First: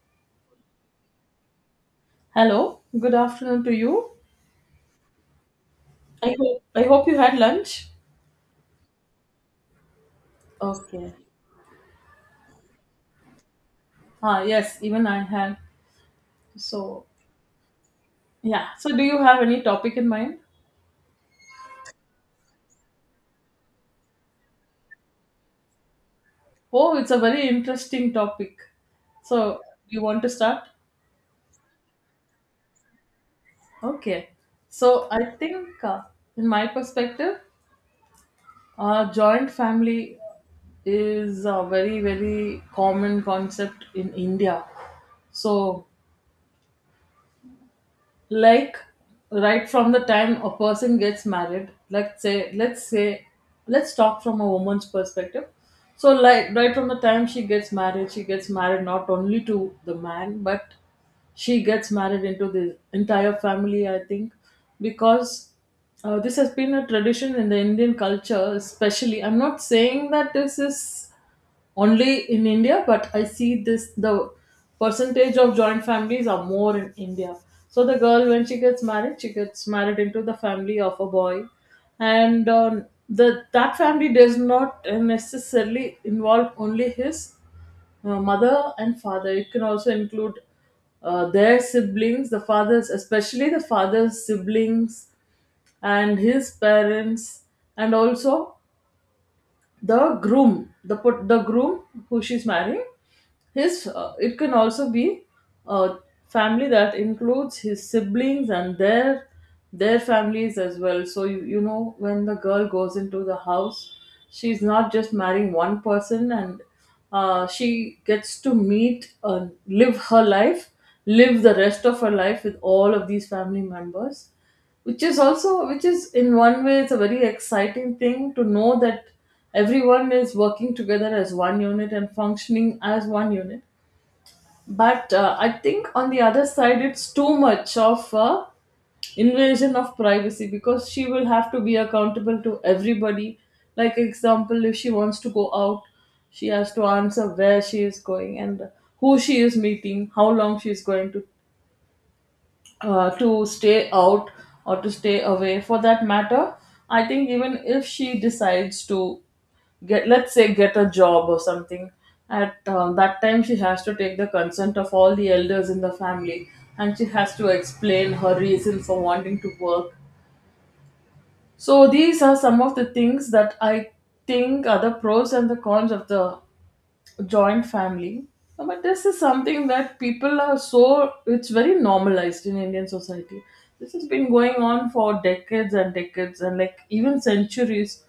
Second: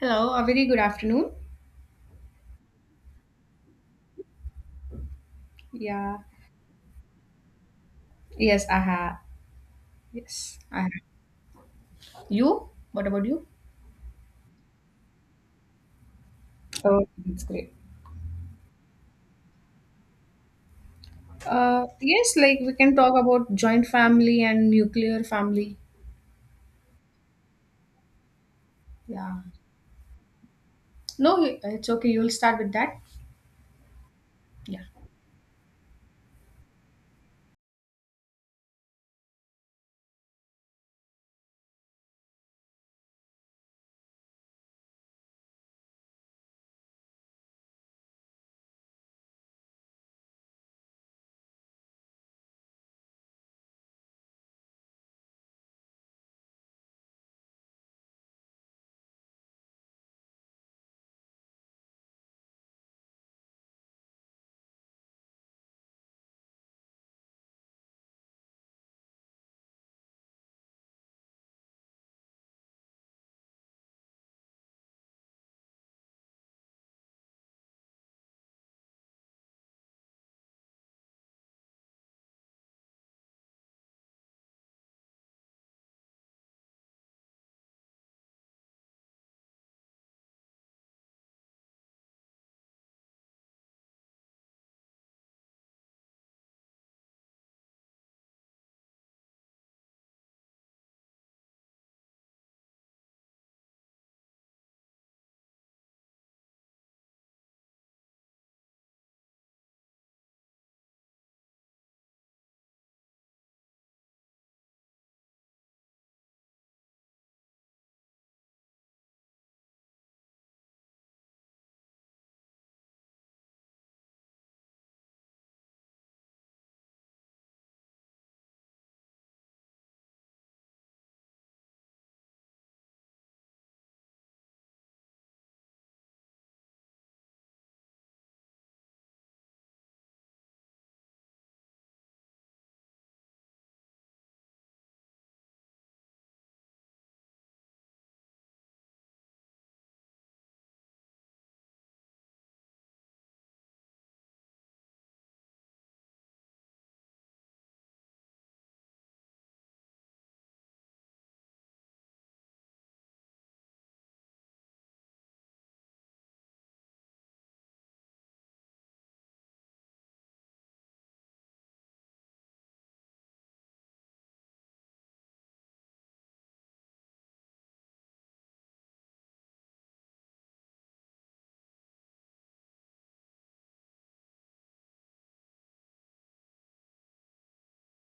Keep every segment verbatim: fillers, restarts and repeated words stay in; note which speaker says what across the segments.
Speaker 1: Hello, a very good afternoon.
Speaker 2: Hello, good afternoon to you.
Speaker 1: Yeah.
Speaker 2: I hope I hope you had lunch.
Speaker 1: Yes, I have. Yes, I have.
Speaker 2: Okay.
Speaker 1: You? What about you?
Speaker 2: Ah, yes, even I had.
Speaker 1: Oh,
Speaker 2: So,
Speaker 1: that's great.
Speaker 2: yeah. So, do you have any topic in mind?
Speaker 1: Uh, yes, like we can talk about joint family and nuclear family.
Speaker 2: Oh, it's a very interesting topic.
Speaker 1: Yeah.
Speaker 2: So, you want to start?
Speaker 1: No, it's okay. You'll start with that.
Speaker 2: Okay.
Speaker 1: Yeah.
Speaker 2: So, I think, uh, in my perspective, uh, joint family is a very, very common concept in India. So, like right from the time a person gets married, let's say let's say let's talk from a woman's perspective. So, like right from the time she gets married, she gets married not only to the man, but she gets married into the entire family, I think, because uh, this has been a tradition in the Indian culture, especially. I'm not saying that this is only in India, but I see this, the percentage of joint families are more in India. So the girl, when she gets married, she gets married into the family of a boy, and um, the that family does not necessarily involve only his uh, mother and father. It can also include uh, their siblings, the fathers, especially the father's siblings and his parents, and also the groom the put the groom who she's marrying. His, uh, it can also be a family that includes his siblings and their their families as well. So you, you know, when the girl goes into the house, she's not just marrying one person, and uh, she gets to meet and live her life, live the rest of her life with all of these family members, which is also, which is in one way, it's a very exciting thing to know that everyone is working together as one unit and functioning as one unit. But uh, I think on the other side, it's too much of a invasion of privacy, because she will have to be accountable to everybody, like example, if she wants to go out, she has to answer where she is going and who she is meeting, how long she is going to uh, to stay out or to stay away for that matter. I think even if she decides to get, let's say get a job or something, at uh, that time she has to take the consent of all the elders in the family, and she has to explain her reason for wanting to work. So these are some of the things that I think are the pros and the cons of the joint family. Uh, But this is something that people are so, it's very normalized in Indian society. This has been going on for decades and decades and like even centuries.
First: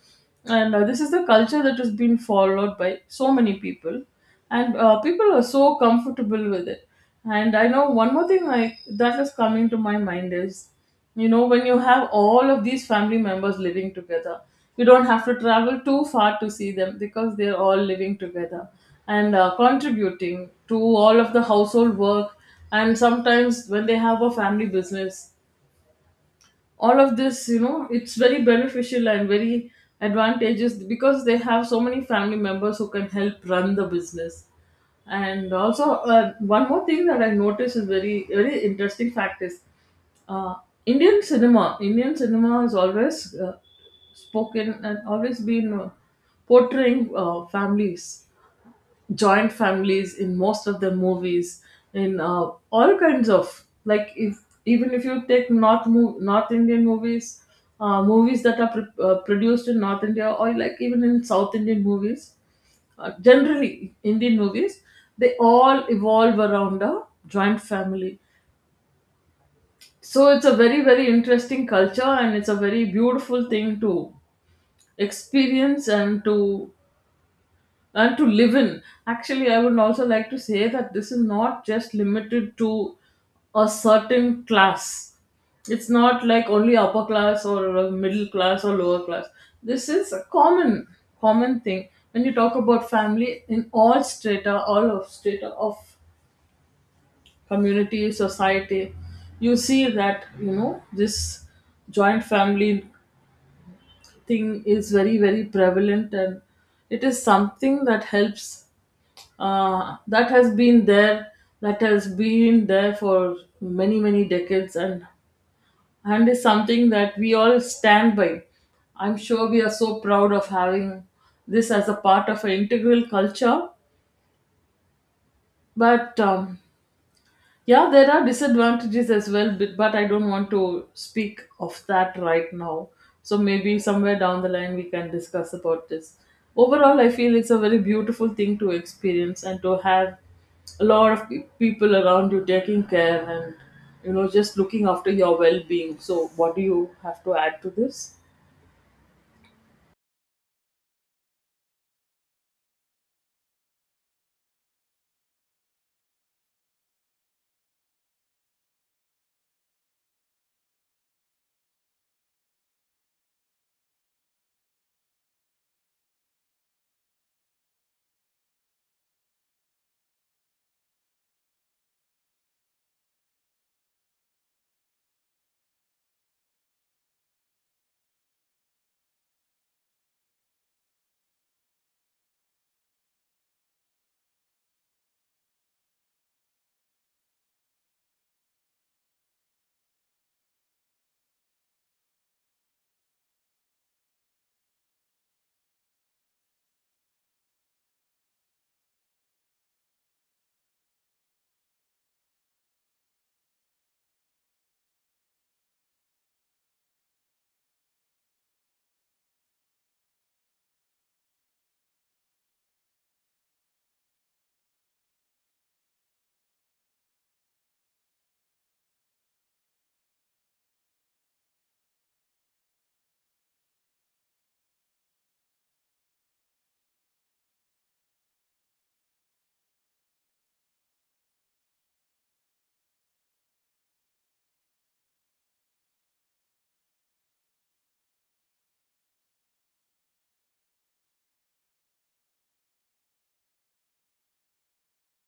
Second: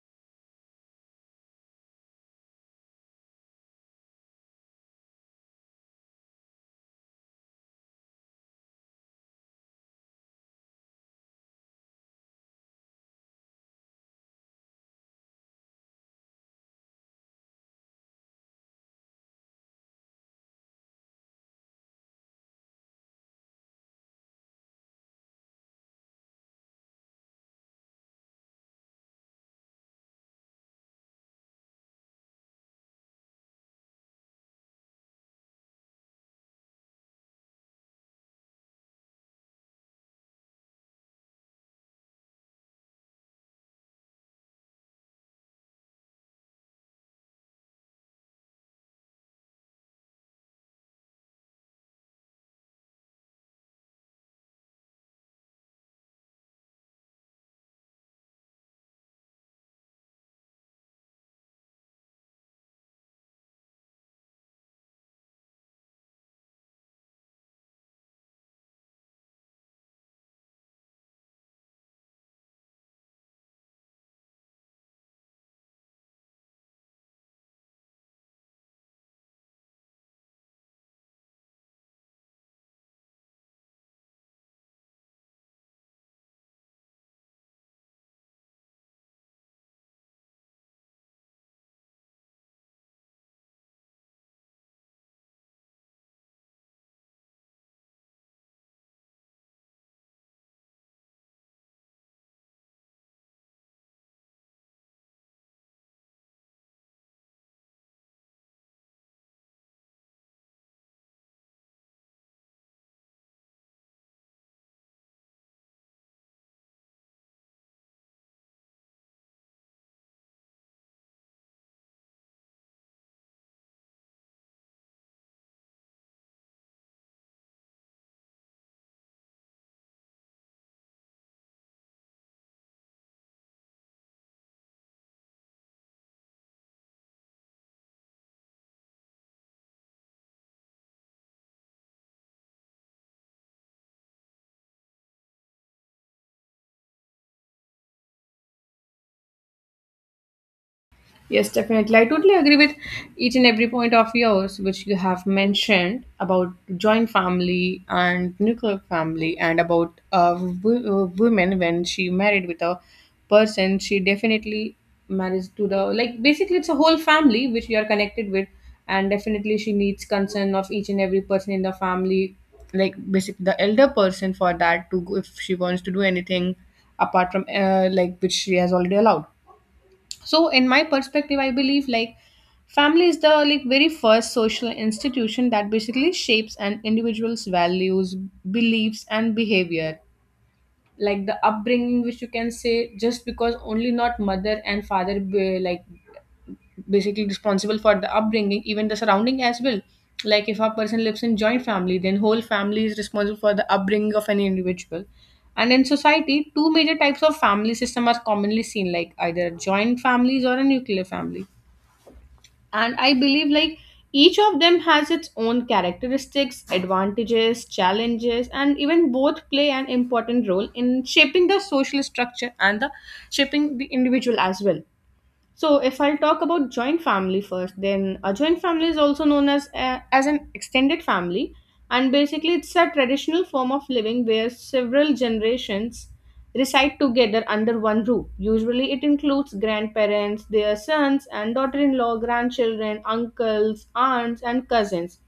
Speaker 2: And uh, this is the culture that has been followed by so many people. And uh, people are so comfortable with it. And I know one more thing I, that is coming to my mind is, you know, when you have all of these family members living together, you don't have to travel too far to see them because they're all living together and uh, contributing to all of the household work. And sometimes when they have a family business, all of this, you know, it's very beneficial and very advantageous, because they have so many family members who can help run the business. And also, uh, one more thing that I noticed is very, very interesting fact is, uh, indian cinema Indian cinema has always uh, spoken and always been uh, portraying uh, families, joint families in most of the movies, in uh, all kinds of, like, if even if you take north mov- north Indian movies, uh, movies that are pr- uh, produced in north India, or like even in south Indian movies, uh, generally Indian movies, they all evolve around a joint family. So it's a very, very interesting culture, and it's a very beautiful thing to experience and to, and to live in. Actually, I would also like to say that this is not just limited to a certain class. It's not like only upper class or uh, middle class or lower class. This is a common, common thing. When you talk about family in all strata, all of strata of community, society, you see that, you know, this joint family thing is very, very prevalent, and it is something that helps, uh, that has been there, that has been there for many, many decades, and and is something that we all stand by. I'm sure we are so proud of having this as a part of an integral culture. But um, yeah, there are disadvantages as well, but but I don't want to speak of that right now. So maybe somewhere down the line we can discuss about this. Overall, I feel it's a very beautiful thing to experience and to have a lot of pe- people around you taking care and, you know, just looking after your well-being. So what do you have to add to this?
Speaker 1: Yes, definitely. I totally agree with each and every point of yours, which you have mentioned about joint family and nuclear family, and about a w- woman when she married with a person, she definitely marries to the, like, basically it's a whole family which you are connected with, and definitely she needs concern of each and every person in the family, like basically the elder person for that to go if she wants to do anything apart from uh, like which she has already allowed. So in my perspective I believe like family is the, like, very first social institution that basically shapes an individual's values, beliefs and behavior. Like the upbringing, which you can say just because only not mother and father be, like, basically responsible for the upbringing, even the surrounding as well. Like if a person lives in joint family, then whole family is responsible for the upbringing of any individual. And in society two major types of family system are commonly seen, like either joint families or a nuclear family. And I believe like each of them has its own characteristics, advantages, challenges and even both play an important role in shaping the social structure and the shaping the individual as well. So, if I'll talk about joint family first, then a joint family is also known as a, as an extended family, and basically it's a traditional form of living where several generations reside together under one roof. Usually, it includes grandparents, their sons and daughter-in-law, grandchildren, uncles, aunts, and cousins.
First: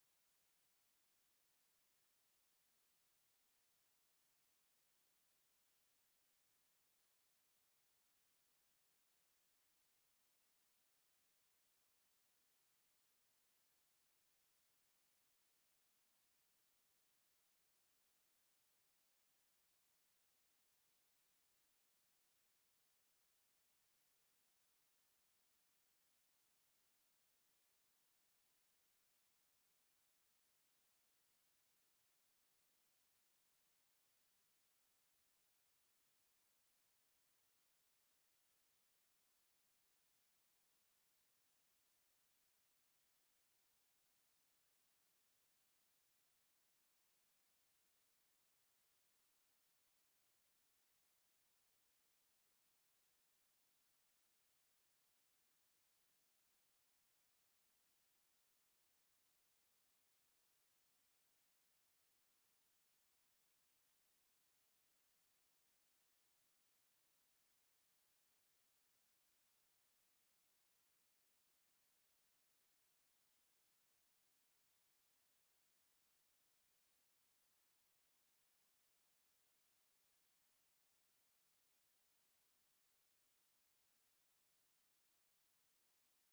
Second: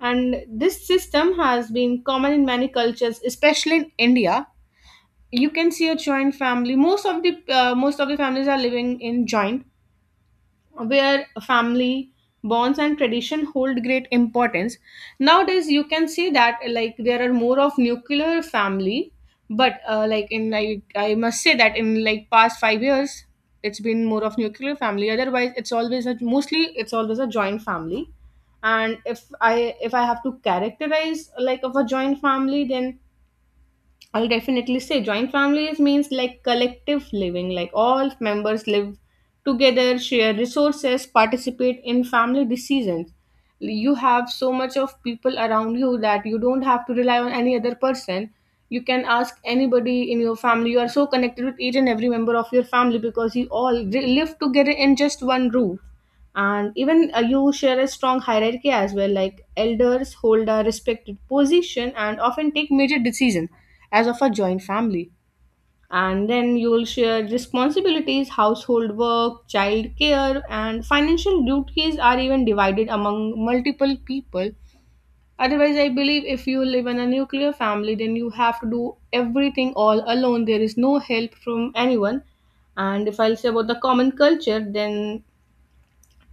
Speaker 1: And this system has been common in many cultures, especially in India. You can see a joint family. Most of the uh, most of the families are living in joint, where family bonds and tradition hold great importance. Nowadays you can see that, like, there are more of nuclear family, but uh, like, in I, I must say that in like past five years it's been more of nuclear family, otherwise it's always a, mostly it's always a joint family. And if i if i have to characterize like of a joint family, then I'll definitely say joint families means like collective living, like all members live together, share resources, participate in family decisions. You have so much of people around you that you don't have to rely on any other person. You can ask anybody in your family. You are so connected with each and every member of your family because you all re- live together in just one roof. And even uh, you share a strong hierarchy as well, like elders hold a respected position and often take major decisions as of a joint family. And then you will share responsibilities, household work, child care and financial duties are even divided among multiple people. Otherwise I believe if you live in a nuclear family then you have to do everything all alone. There is no help from anyone. And if I'll say about the common culture, then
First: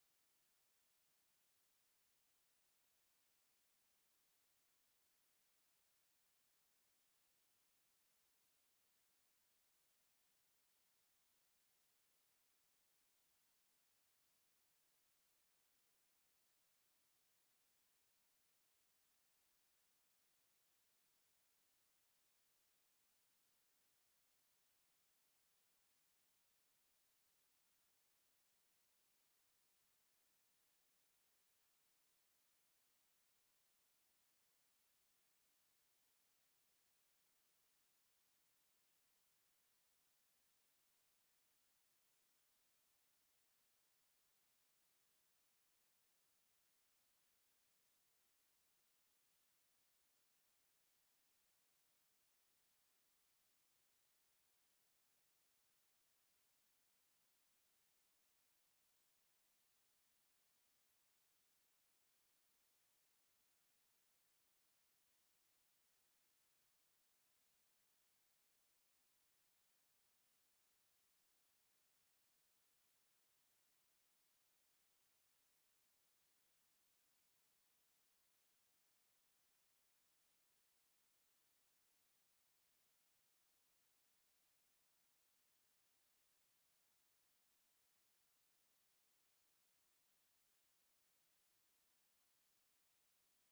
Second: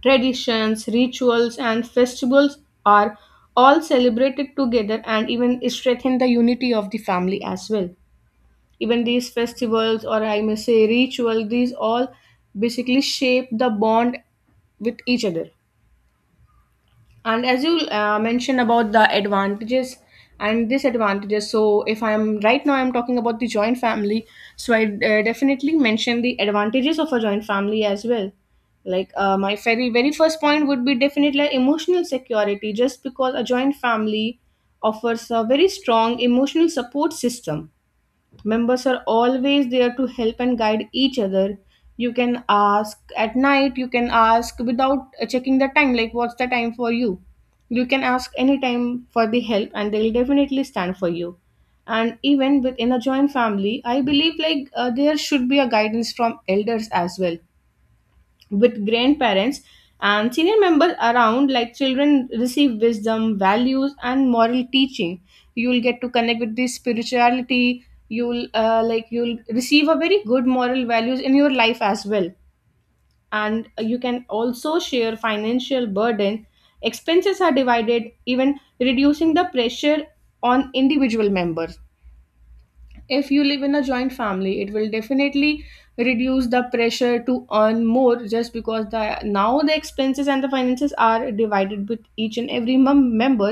Speaker 1: traditions, rituals, and festivals are all celebrated together and even strengthen the unity of the family as well. Even these festivals, or I may say ritual, these all basically shape the bond with each other. And as you uh, mentioned about the advantages and disadvantages, so if I'm right now I'm talking about the joint family, so I uh, definitely mention the advantages of a joint family as well. Like uh, my very very first point would be definitely emotional security, just because a joint family offers a very strong emotional support system. Members are always there to help and guide each other. You can ask at night, you can ask without uh, checking the time, like what's the time for you. You can ask any time for the help and they'll definitely stand for you. And even within a joint family, I believe like uh, there should be a guidance from elders as well, with grandparents and senior members around, like children receive wisdom, values and moral teaching. You'll get to connect with the spirituality. You'll uh, like, you'll receive a very good moral values in your life as well. And you can also share financial burden. Expenses are divided, even reducing the pressure on individual members. If you live in a joint family it will definitely reduce the pressure to earn more, just because the now the expenses and the finances are divided with each and every mem- member.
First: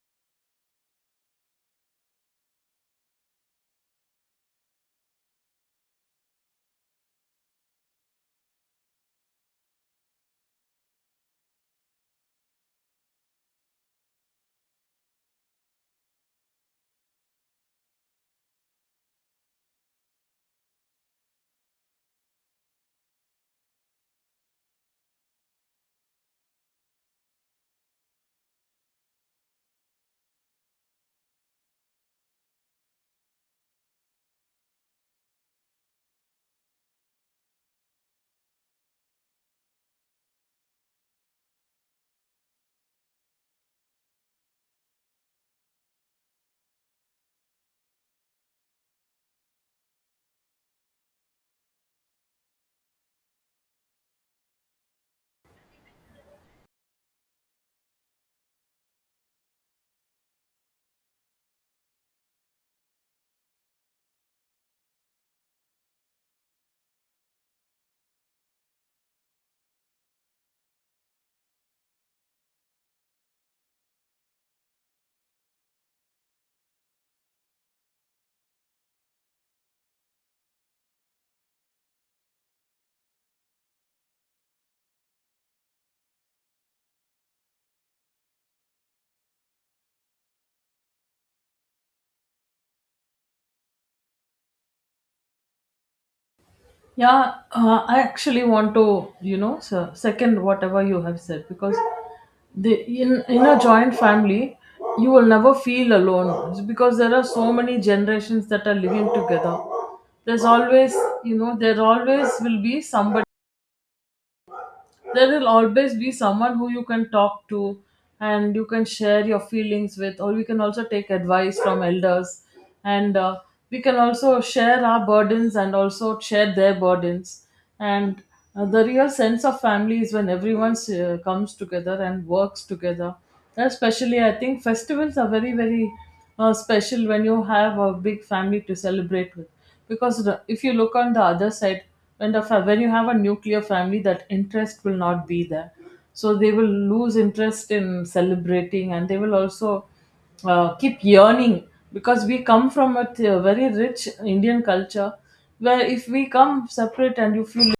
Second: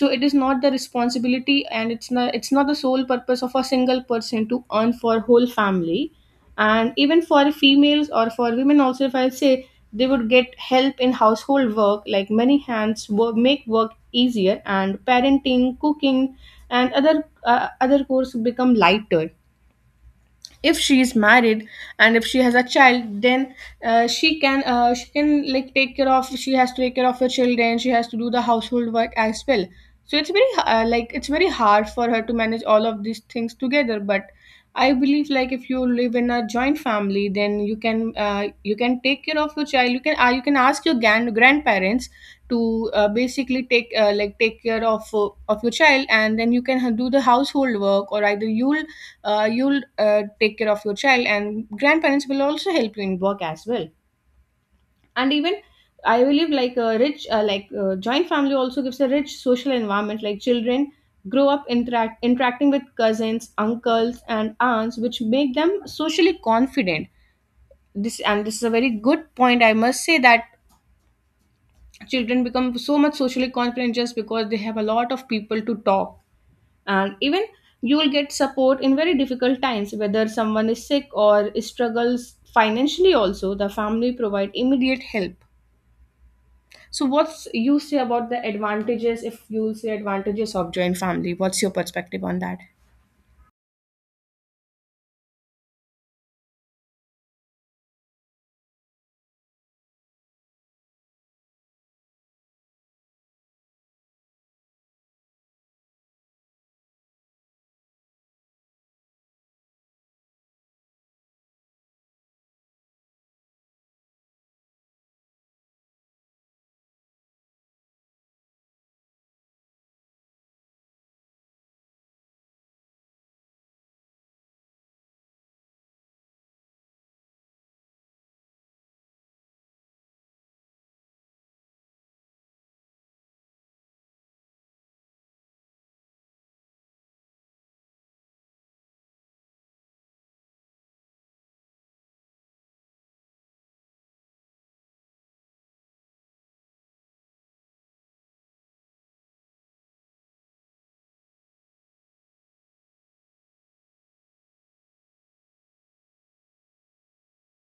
Speaker 1: So it is not the responsibility and it's not it's not the sole purpose of a single person to earn for whole family. And even for females or for women also, if I say, they would get help in household work, like many hands work, make work easier, and parenting, cooking and other uh, other chores become lighter. If she is married and if she has a child, then uh, she can uh, she can like take care of she has to take care of her children, she has to do the household work as well. So it's very uh, like, it's very hard for her to manage all of these things together. But I believe like if you live in a joint family then you can uh, you can take care of your child, you can uh, you can ask your gran- grandparents to uh, basically take uh, like take care of uh, of your child and then you can do the household work, or either you'll uh, you'll uh, take care of your child and grandparents will also help you in work as well. And even I believe like a rich uh, like uh, joint family also gives a rich social environment, like children grow up interact interacting with cousins, uncles and aunts, which make them socially confident. This, and this is a very good point I must say, that children become so much socially confident just because they have a lot of people to talk. And even you will get support in very difficult times, whether someone is sick or struggles financially, also the family provide immediate help. So what's you say about the advantages? If you will say advantages of joint family, what's your perspective on that?
Speaker 2: Yeah, uh, I actually want to, you know, se- second whatever you have said, because the in in a joint family, you will never feel alone because there are so many generations that are living together. There's always, you know, there always will be somebody there will always be someone who you can talk to and you can share your feelings with, or we can also take advice from elders, and uh, we can also share our burdens and also share their burdens. And uh, the real sense of family is when everyone uh, comes together and works together. Especially, I think festivals are very, very uh, special when you have a big family to celebrate with. Because the, if you look on the other side, when the fa- when you have a nuclear family, that interest will not be there. So they will lose interest in celebrating, and they will also uh, keep yearning, because we come from a th- very rich Indian culture, where if we come separate and you feel,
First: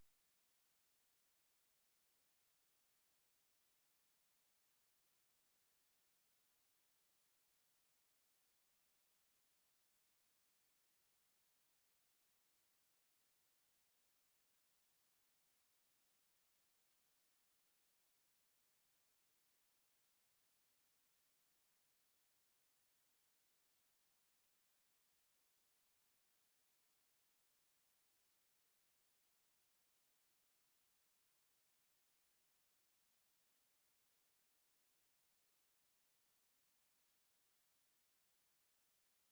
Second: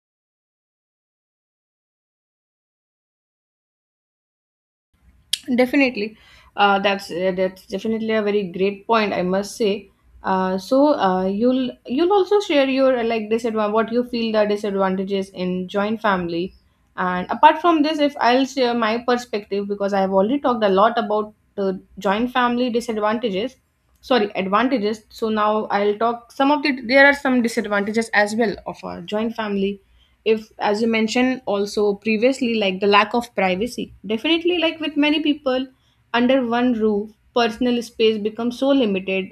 Speaker 1: Definitely, uh, that's uh, that's definitely a very great point. I must say. Uh, so uh, you'll you'll also share your uh, like disadvantage, what you feel the disadvantages in joint family. And apart from this, if I'll share my perspective, because I have already talked a lot about the joint family disadvantages, sorry, advantages. So now I'll talk some of the, there are some disadvantages as well of a joint family. If, as you mentioned also previously, like the lack of privacy, definitely, like with many people under one roof personal space becomes so limited.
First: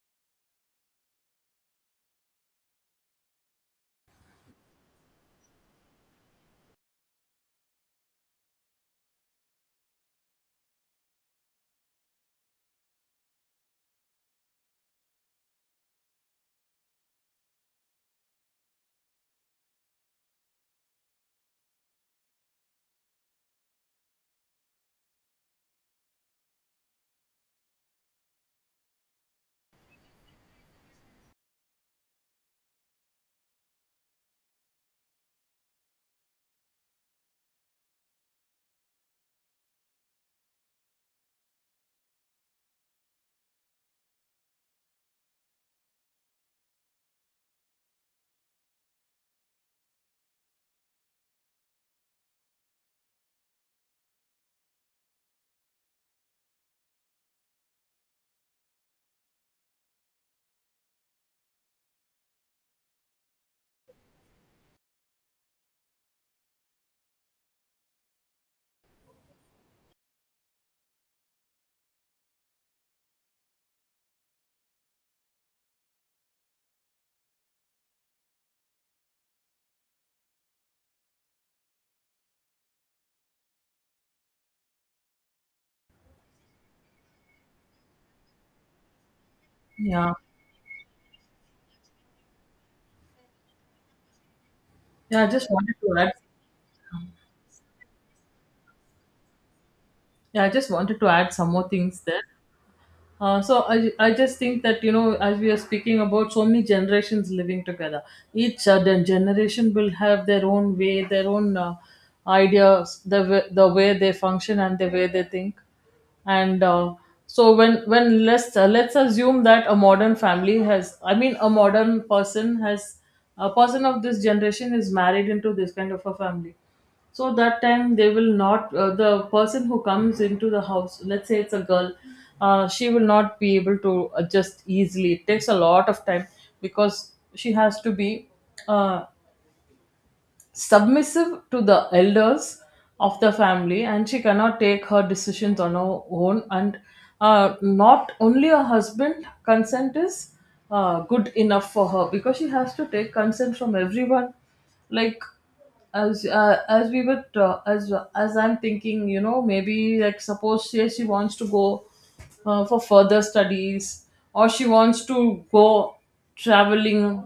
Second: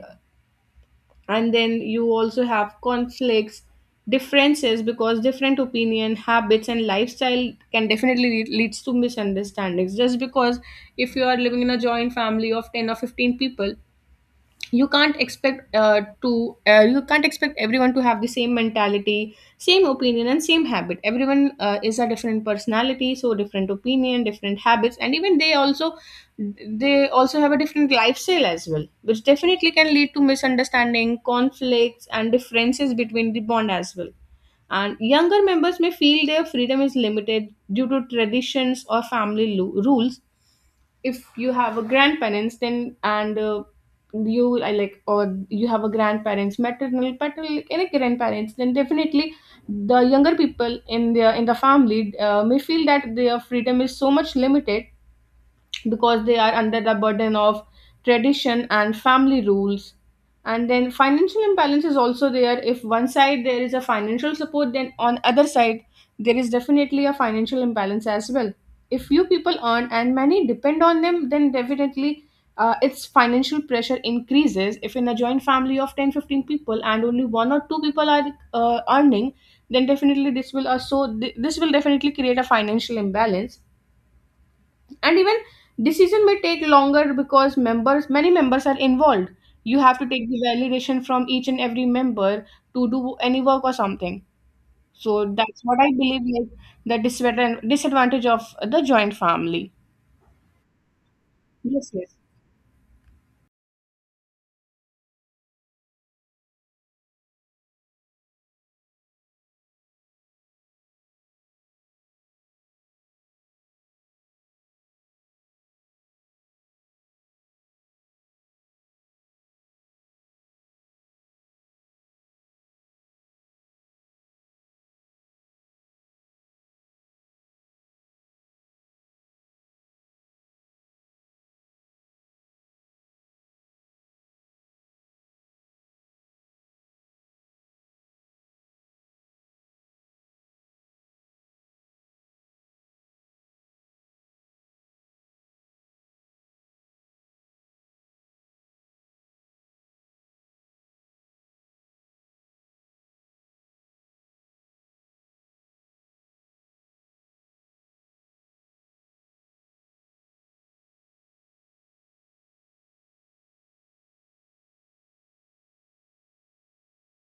Speaker 1: And then you also have conflicts, differences, because different opinion, habits and lifestyle can definitely lead, leads to misunderstandings. Just because if you are living in a joint family of ten or fifteen people, you can't expect uh, to uh, you can't expect everyone to have the same mentality, same opinion and same habit. Everyone uh, is a different personality, so different opinion, different habits, and even they also they also have a different lifestyle as well, which definitely can lead to misunderstanding, conflicts and differences between the bond as well. And younger members may feel their freedom is limited due to traditions or family lo- rules. If you have a grandparents, then and uh, you I like or you have a grandparents, maternal, paternal, like any grandparents, then definitely the younger people in the in the family uh, may feel that their freedom is so much limited because they are under the burden of tradition and family rules. And then financial imbalance is also there. If one side there is a financial support, then on other side there is definitely a financial imbalance as well. If few people earn and many depend on them, then definitely uh, its financial pressure increases. If in a joint family of ten, fifteen people and only one or two people are uh, earning, then definitely this will also this will definitely create a financial imbalance. And even decision may take longer because members many members are involved. You have to
Speaker 2: yeah.
Speaker 1: take the validation from each and every member to do any work or something. So
Speaker 2: Yeah, I just
Speaker 1: that's
Speaker 2: wanted
Speaker 1: what I
Speaker 2: to add,
Speaker 1: believe, like, the disadvan- disadvantage of the joint family.
Speaker 2: yeah, I just wanted to add some more
Speaker 1: Yes,
Speaker 2: things
Speaker 1: yes.
Speaker 2: there. Uh, so I, I just think that, you know, as we are speaking about so many generations living together, each uh, gen- generation will have their own way, their own uh, ideas, the, w- the way they function and the way they think. And uh, so when when let's uh, let's assume that a modern family has, I mean a modern person has, a person of this generation is married into this kind of a family. So that time they will not, uh, the person who comes into the house, let's say it's a girl, uh, she will not be able to adjust easily, it takes a lot of time, because she has to be uh, submissive to the elders of the family, and she cannot take her decisions on her own, and uh, not only her husband consent is uh, good enough for her, because she has to take consent from everyone. Like, as uh, as we were uh, as as I'm thinking, you know, maybe like suppose say she wants to go uh, for further studies, or she wants to go traveling,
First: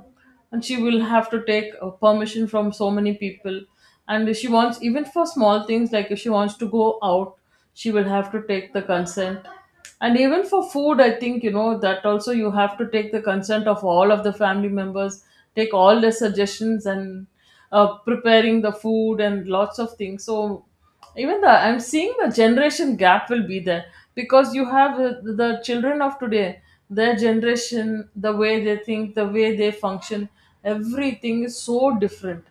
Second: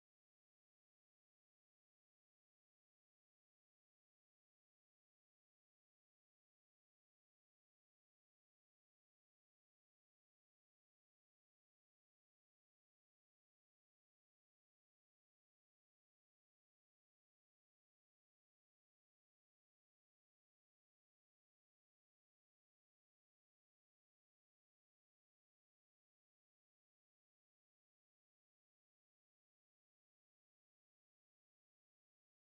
Speaker 2: and she will have to take uh, permission from so many people. And if she wants, even for small things like if she wants to go out, she will have to take the consent. And even for food, I think, you know, that also you have to take the consent of all of the family members, take all their suggestions, and uh, preparing the food and lots of things. So even the, I'm seeing the generation gap will be there, because you have uh, the children of today, their generation, the way they think, the way they function, everything is so different.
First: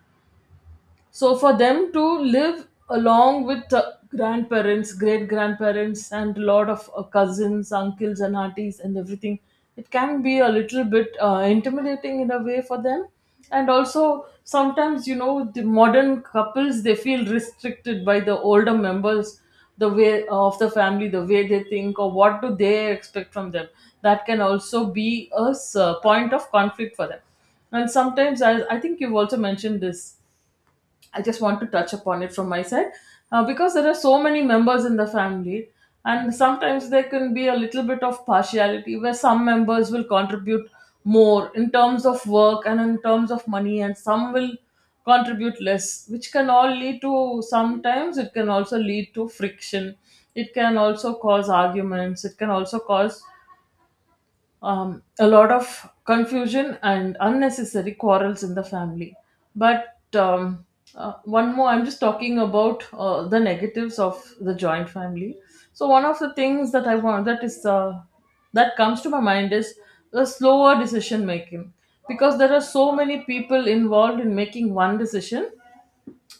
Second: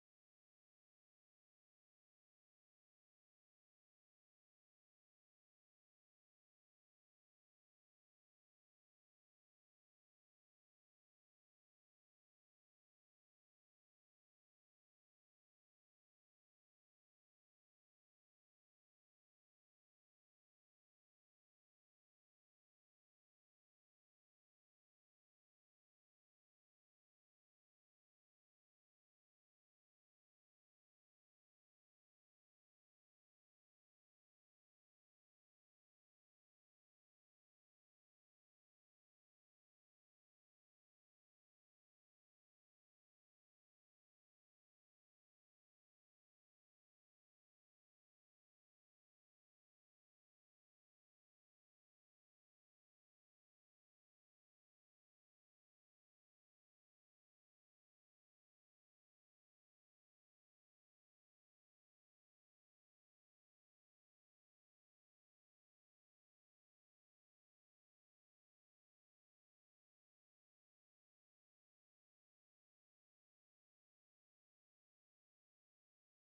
Speaker 2: So for them to live along with uh, grandparents, great grandparents, and a lot of uh, cousins, uncles, and aunties, and everything, it can be a little bit uh, intimidating in a way for them. And also, sometimes, you know, the modern couples, they feel restricted by the older members, the way uh, of the family, the way they think, or what do they expect from them. That can also be a s- uh, point of conflict for them. And sometimes, I, I think you've also mentioned this, I just want to touch upon it from my side. Uh, because there are so many members in the family, and sometimes there can be a little bit of partiality, where some members will contribute more in terms of work and in terms of money, and some will contribute less, which can all lead to, sometimes it can also lead to friction, it can also cause arguments, it can also cause um, a lot of confusion and unnecessary quarrels in the family. But um, uh, one more, I'm just talking about uh, the negatives of the joint family. So one of the things that I want that is uh, that comes to my mind is the slower decision making, because there are so many people involved in making one decision.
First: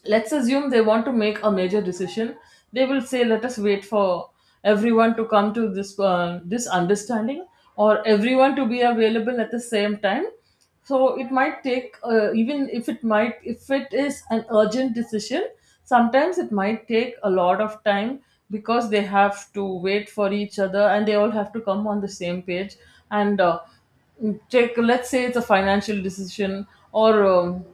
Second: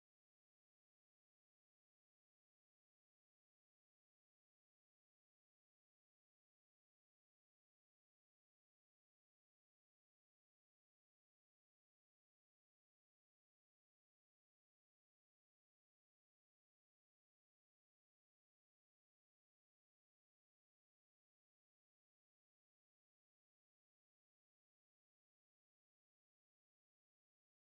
Speaker 2: Let's assume they want to make a major decision. They will say let us wait for everyone to come to this uh, this understanding, or everyone to be available at the same time. So it might take uh, even if it might if it is an urgent decision, sometimes it might take a lot of time because they have to wait for each other and they all have to come on the same page. And uh, Take, let's say it's a financial decision, or um,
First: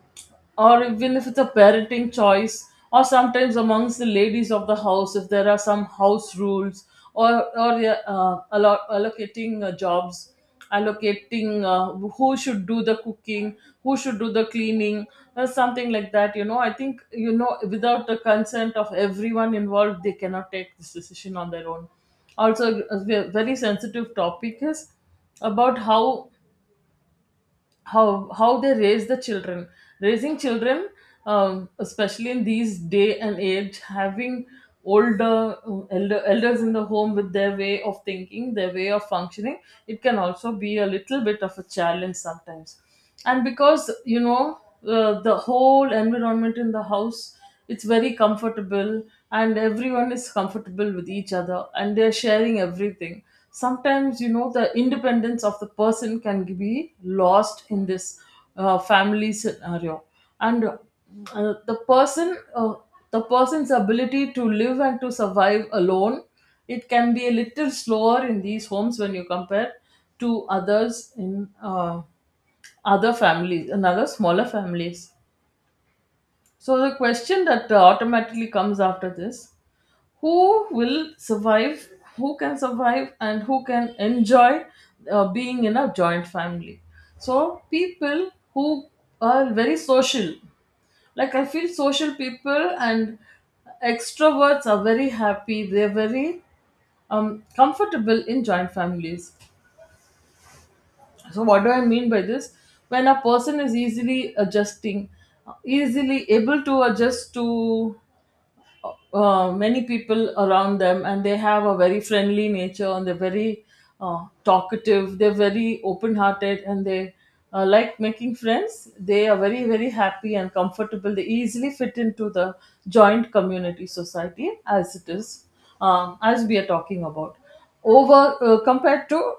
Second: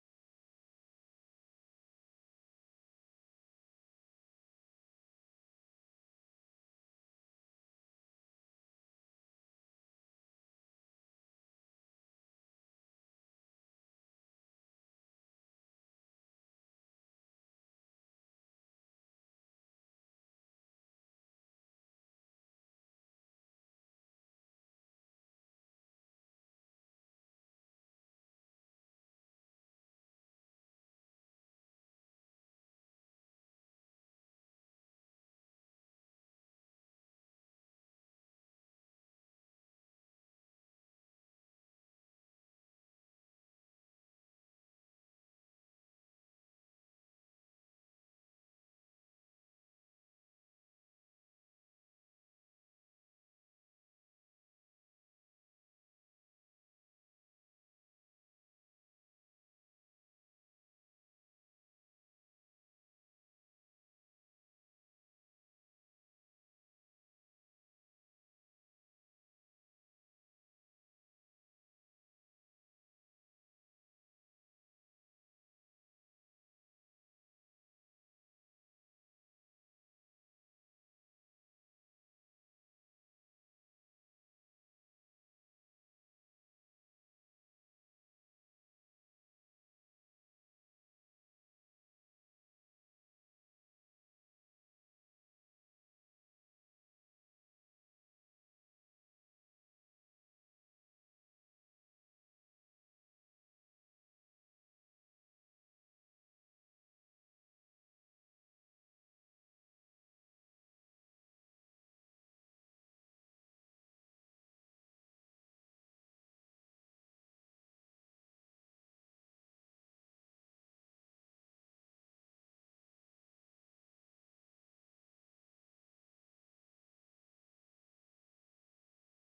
Speaker 2: or even if it's a parenting choice, or sometimes amongst the ladies of the house, if there are some house rules, or or uh, allo- allocating uh, jobs, allocating uh, who should do the cooking, who should do the cleaning or something like that. You know, I think, you know, without the consent of everyone involved, they cannot take this decision on their own. Also a ve- very sensitive topic is about how how how they raise the children. Raising children, um, especially in these day and age, having older elder, elders in the home with their way of thinking, their way of functioning, it can also be a little bit of a challenge sometimes. And because, you know, uh, the whole environment in the house, it's very comfortable and everyone is comfortable with each other and they're sharing everything. Sometimes, you know, the independence of the person can be lost in this uh, family scenario. And uh, the person uh, The person's ability to live and to survive alone, it can be a little slower in these homes when you compare to others in uh, other families, another smaller families. So the question that uh, automatically comes after this: who will survive? Who can survive, and who can enjoy uh, being in a joint family? So people who are very social, like I feel social people and extroverts are very happy. They're very um, comfortable in joint families. So, what do I mean by this? When a person is easily adjusting, easily able to adjust to uh, many people around them, and they have a very friendly nature, and they're very uh, talkative, they're very open hearted, and they uh, like making friends, they are very, very happy and comfortable. They easily fit into the joint community society as it is, um, as we are talking about, over uh, compared to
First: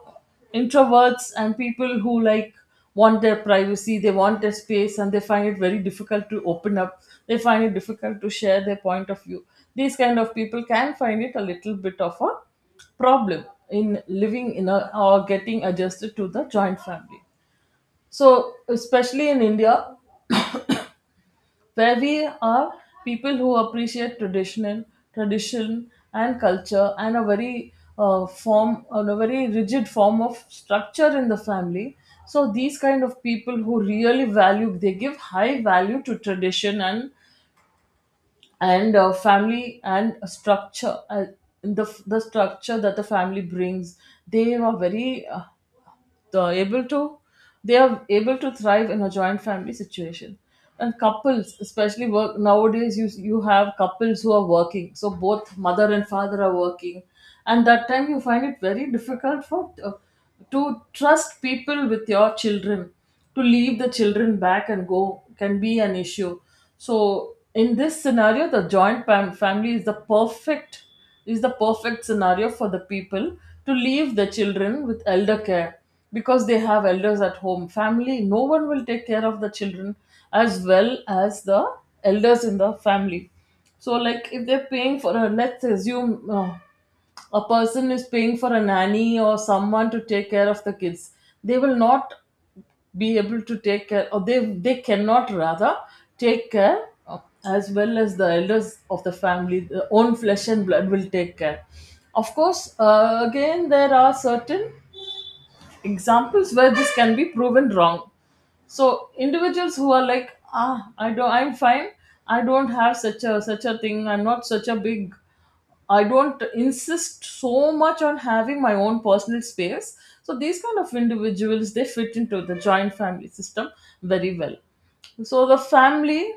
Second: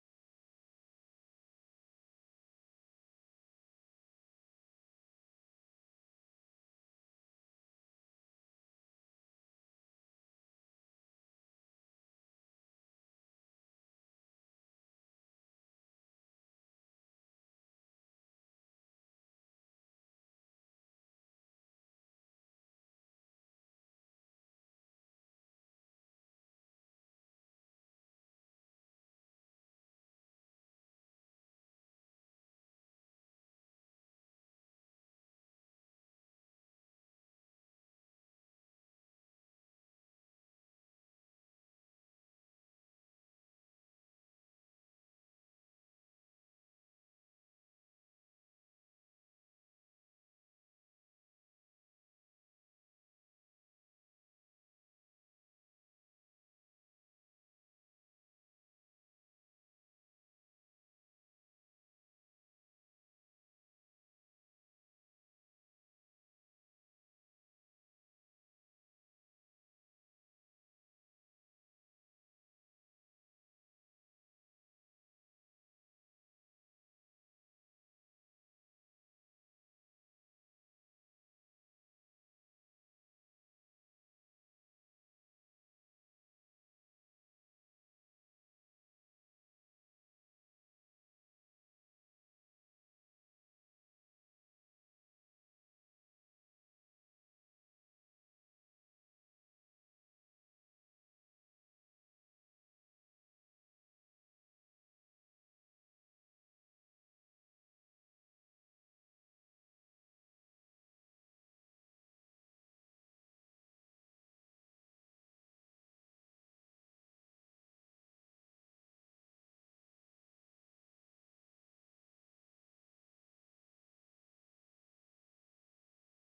Speaker 2: introverts and people who like want their privacy, they want their space, and they find it very difficult to open up, they find it difficult to share their point of view. These kind of people can find it a little bit of a problem in living in a, or getting adjusted to the joint family. So especially in India, where we are, people who appreciate traditional tradition and culture, and a very uh, form on a very rigid form of structure in the family, so these kind of people who really value, they give high value to tradition, and and uh, family and structure, uh, the the structure that the family brings, they are very uh, uh, able to, they are able to thrive in a joint family situation. And couples especially work nowadays, you you have couples who are working, so both mother and father are working, and that time you find it very difficult for uh, to trust people with your children, to leave the children back and go can be an issue. So in this scenario the joint fam- family is the perfect, is the perfect scenario for the people to leave their children with elder care, because they have elders at home, family, no one will take care of the children as well as the elders in the family. So like, if they're paying for a, let's assume uh, a person is paying for a nanny or someone to take care of the kids, they will not be able to take care, or they they cannot rather take care of, as well as the elders of the family. The own flesh and blood will take care. Of course uh, again, there are certain examples where this can be proven wrong. So individuals who are like, ah, I don't, I'm fine, I don't have such a, such a thing, I'm not such a big, I don't insist so much on having my own personal space. So these kind of individuals, they fit into the joint family system very well. So the family,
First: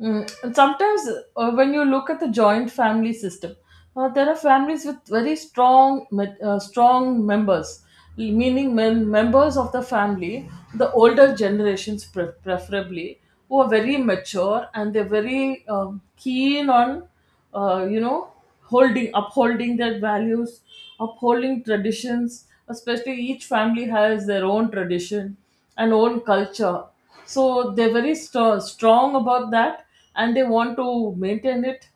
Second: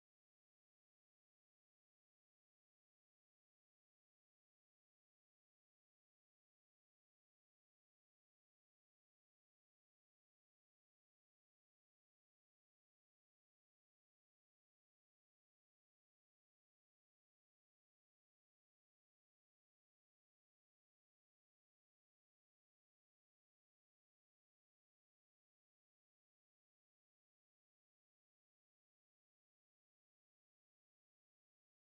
Speaker 2: mm, and sometimes uh, when you look at the joint family system, uh, there are families with very strong, met- uh, strong members, meaning men, members of the family, the older generations pre- preferably, who are very mature and they're very um, keen on, uh, you know, holding upholding their values, upholding traditions. Especially each family has their own tradition and own culture, so they're very st- strong about that, and they want to maintain it.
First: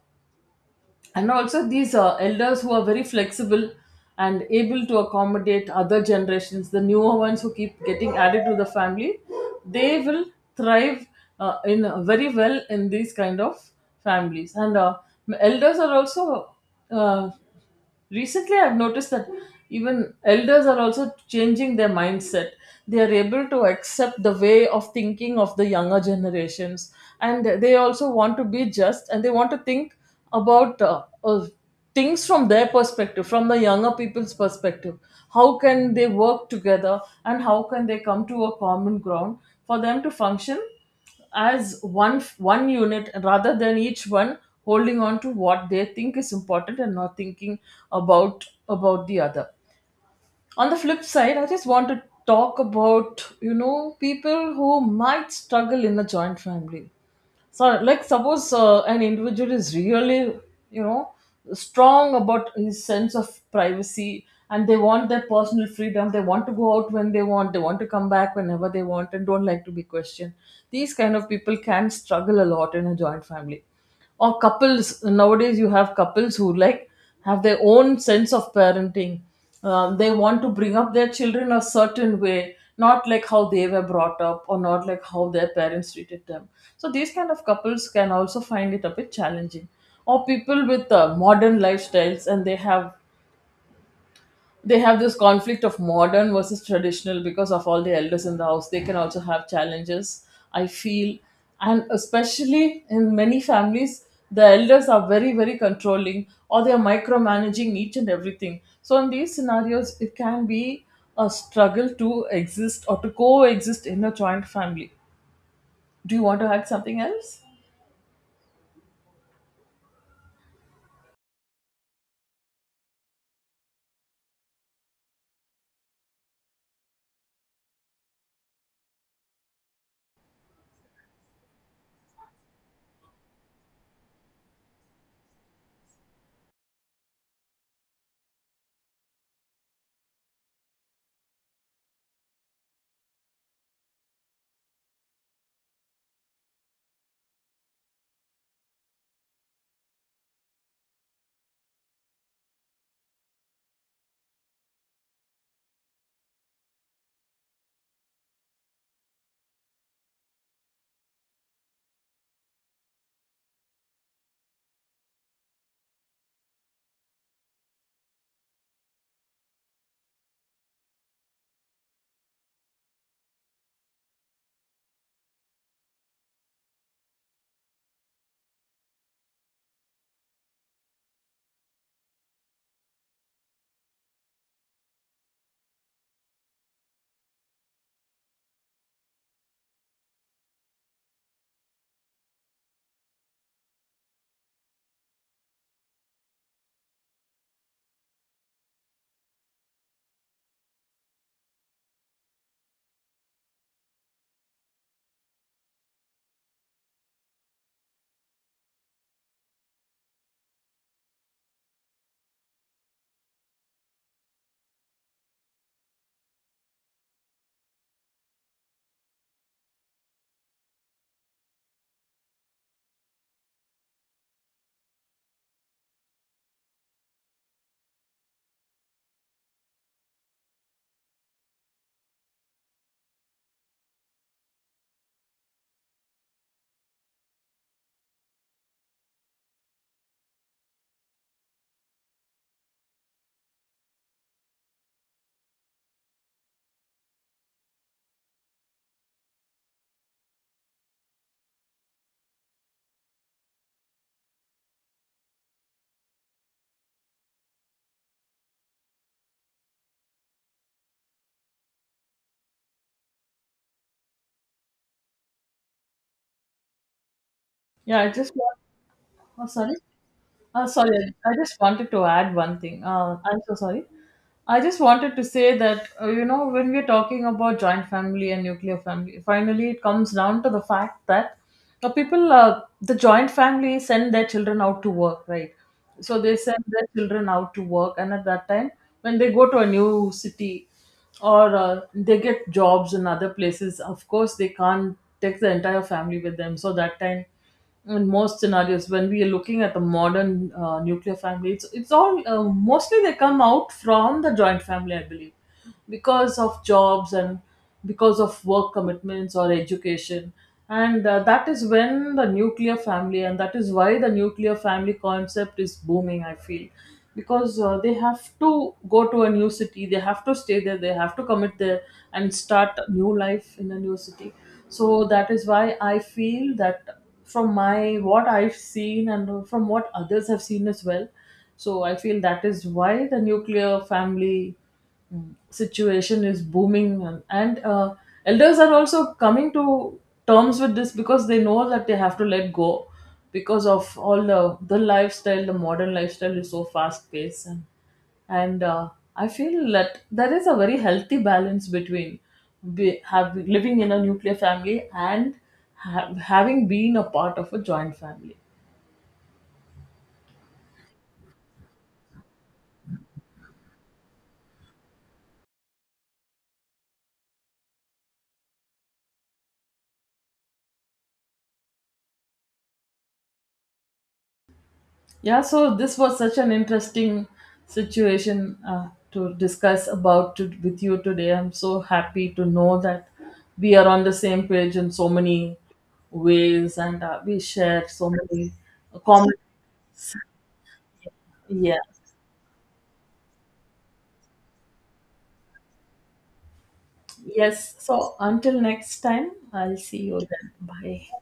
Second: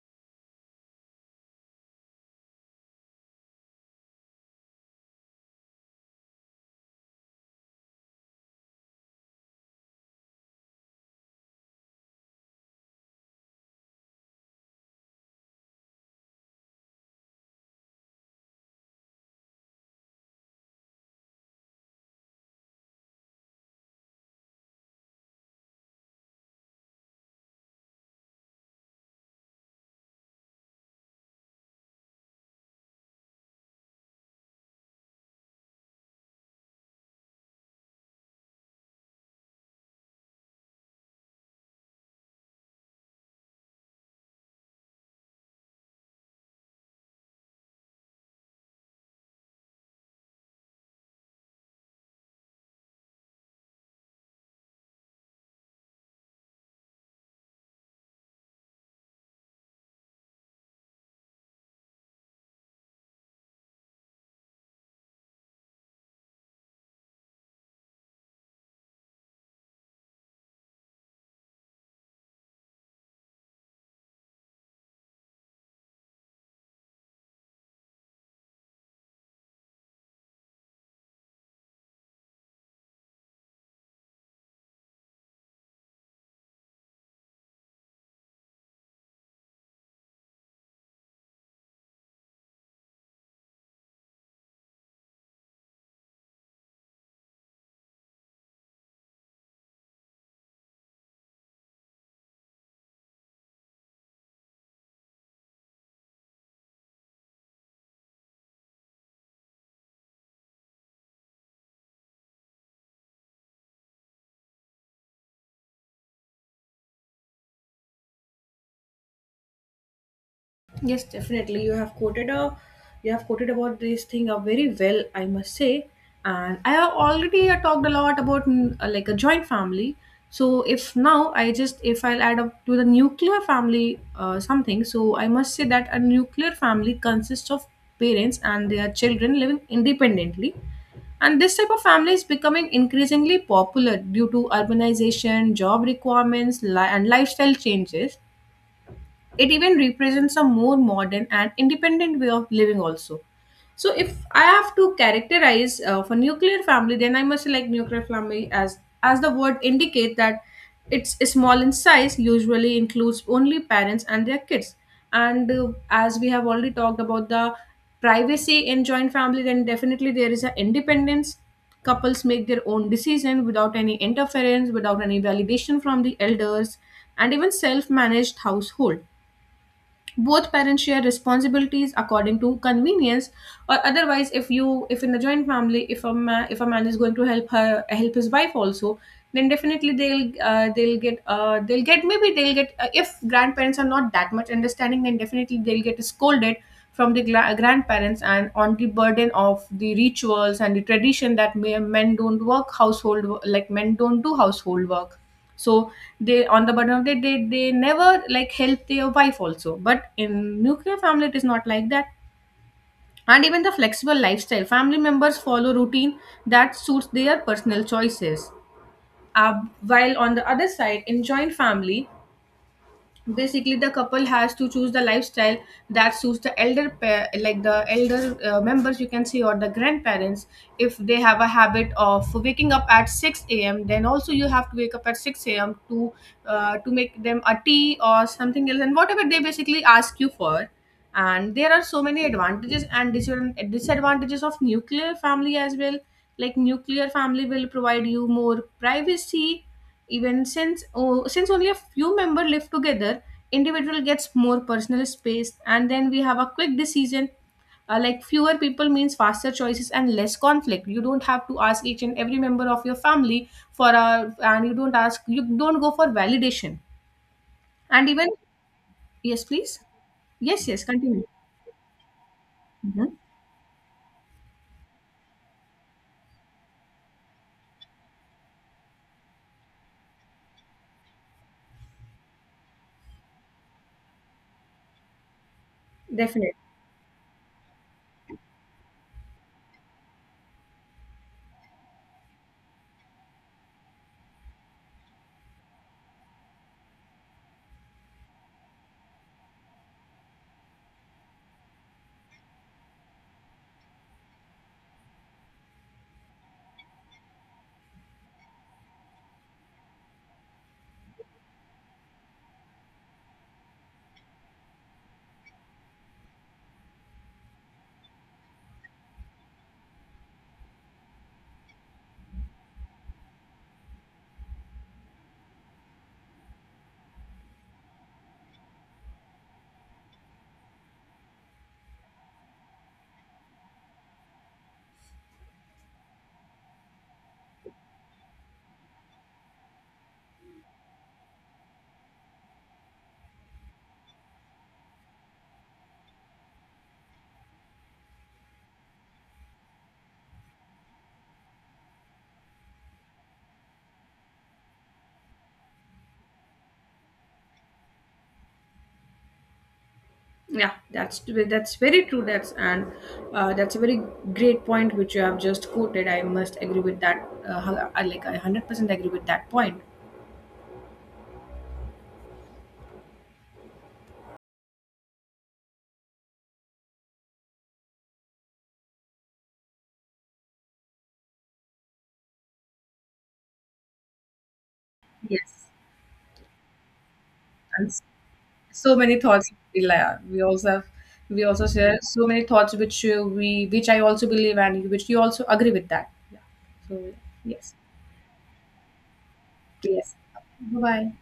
Speaker 2: And also these uh, elders who are very flexible and able to accommodate other generations, the newer ones who keep getting added to the family, they will thrive uh, in uh, very well in these kind of families. And uh, Elders are also uh, recently, I've noticed that, even elders are also changing their mindset. They are able to accept the way of thinking of the younger generations, and they also want to be just, and they want to think about uh, uh, things from their perspective, from the younger people's perspective, how can they work together and how can they come to a common ground for them to function as one one unit, rather than each one holding on to what they think is important and not thinking about about the other. On the flip side, I just want to talk about, you know, people who might struggle in a joint family. So like, suppose uh, an individual is really, you know, strong about his sense of privacy, and they want their personal freedom, they want to go out when they want, they want to come back whenever they want, and don't like to be questioned. These kind of people can struggle a lot in a joint family. Or couples, nowadays you have couples who like have their own sense of parenting. Um, they want to bring up their children a certain way, not like how they were brought up or not like how their parents treated them. So these kind of couples can also find it a bit challenging. Or people with uh, modern lifestyles, and they have, they have this conflict of modern versus traditional, because of all the elders in the house they can also have challenges, I feel. And especially in many families, the elders are very, very controlling, or they are micromanaging each and everything. So in these scenarios it can be a struggle to exist or to coexist in a joint family. Do you want to add something else?
Speaker 1: Yes, definitely. You have quoted a you have quoted about this thing uh, very well, I must say. And I have already uh, talked a lot about mm, uh, like a joint family. So if now I just, if I'll add up to the nuclear family uh, something, so I must say that a nuclear family consists of parents and their children living independently. And this type of family is becoming increasingly popular due to urbanization, job requirements, li- and lifestyle changes. It even represents a more modern and independent way of living also. So if I have to characterize uh, for nuclear family, then I must select nuclear family as as the word indicate that it's small in size, usually includes only parents and their kids. And uh, as we have already talked about the privacy in joint family, then definitely there is an independence. Couples make their own decision without any interference, without any validation from the elders. And even self-managed household, both parents share responsibilities according to convenience. Or otherwise, if you, if in the joint family, if a man if a man is going to help her, help his wife also, then definitely they'll uh, they'll get uh, they'll get maybe they'll get uh, if grandparents are not that much understanding, then definitely they'll get scolded from the gra- grandparents, and on the burden of the rituals and the tradition that may- men don't work household wo- like men don't do household work. So they, on the burden of the day, they never like help their wife also. But in nuclear family it is not like that. And even the flexible lifestyle, family members follow routine that suits their personal choices. Uh, while on the other side in joint family, basically the couple has to choose the lifestyle that suits the elder pair, like the elder uh, members you can see, or the grandparents. If they have a habit of waking up at six a.m then also you have to wake up at six a.m to uh, to make them a tea or something else and whatever they basically ask you for. And there are so many advantages and dis- disadvantages of nuclear family as well. Like nuclear family will provide you more privacy, even since oh, since only a few members live together, individual gets more personal space. And then we have a quick decision. Uh, like fewer people means faster choices and less conflict. You don't have to ask each and every member of your family for a, and you don't ask you don't go for validation.
Speaker 2: Yeah,
Speaker 1: And
Speaker 2: I
Speaker 1: even
Speaker 2: just want.
Speaker 1: yes,
Speaker 2: Oh, sorry.
Speaker 1: please,
Speaker 2: Uh,
Speaker 1: yes, yes,
Speaker 2: sorry,
Speaker 1: continue.
Speaker 2: I just wanted to add one thing. Uh,
Speaker 1: Mhm.
Speaker 2: I'm so sorry. I just wanted to say that, uh, you know, when we're talking about joint family and nuclear family, finally it comes down to the fact that uh, people, uh, the joint family send their children out to work, right? So they
Speaker 1: Definitely.
Speaker 2: send their children out to work, and at that time, when they go to a new city, or uh, they get jobs in other places, of course they can't take the entire family with them. So that time, in most scenarios, when we are looking at the modern uh, nuclear family, it's, it's all uh, mostly they come out from the joint family, I believe, because of jobs and because of work commitments or education. And uh, That is when the nuclear family, and that is why the nuclear family concept is booming, I feel, because uh, they have to go to a new city, they have to stay there, they have to commit there and start a new life in a new city. So that is why I feel that, from my, what I've seen and from what others have seen as well. So I feel that is why the nuclear family mm, situation is booming, and, and uh, elders are also coming to terms with this, because they know that they have to let go because of all the the lifestyle, the modern lifestyle is so fast paced. And and uh, I feel that there is a very healthy balance between be, have, living in a nuclear family and ha- having been a part of a joint family.
Speaker 1: Yeah, that's that's very true. That's, and uh, that's a very great point which you have just quoted. I must agree with that. Uh, hu- I- like I hundred percent agree with that point.
Speaker 2: Yeah, so this was such an interesting situation uh, to discuss about, to, with you today. I'm so happy to know that we are on the same page in so many
Speaker 1: Yes,
Speaker 2: ways, and uh, we share
Speaker 1: and s-
Speaker 2: so many
Speaker 1: so many
Speaker 2: common.
Speaker 1: thoughts. We la- we also have, we also
Speaker 2: Yeah,
Speaker 1: share so many thoughts which uh, we which I also believe and which you also agree with that. Yeah. So yes,
Speaker 2: yes, so until next time, I'll see
Speaker 1: yes.
Speaker 2: you then.
Speaker 1: Bye
Speaker 2: Bye.
Speaker 1: bye.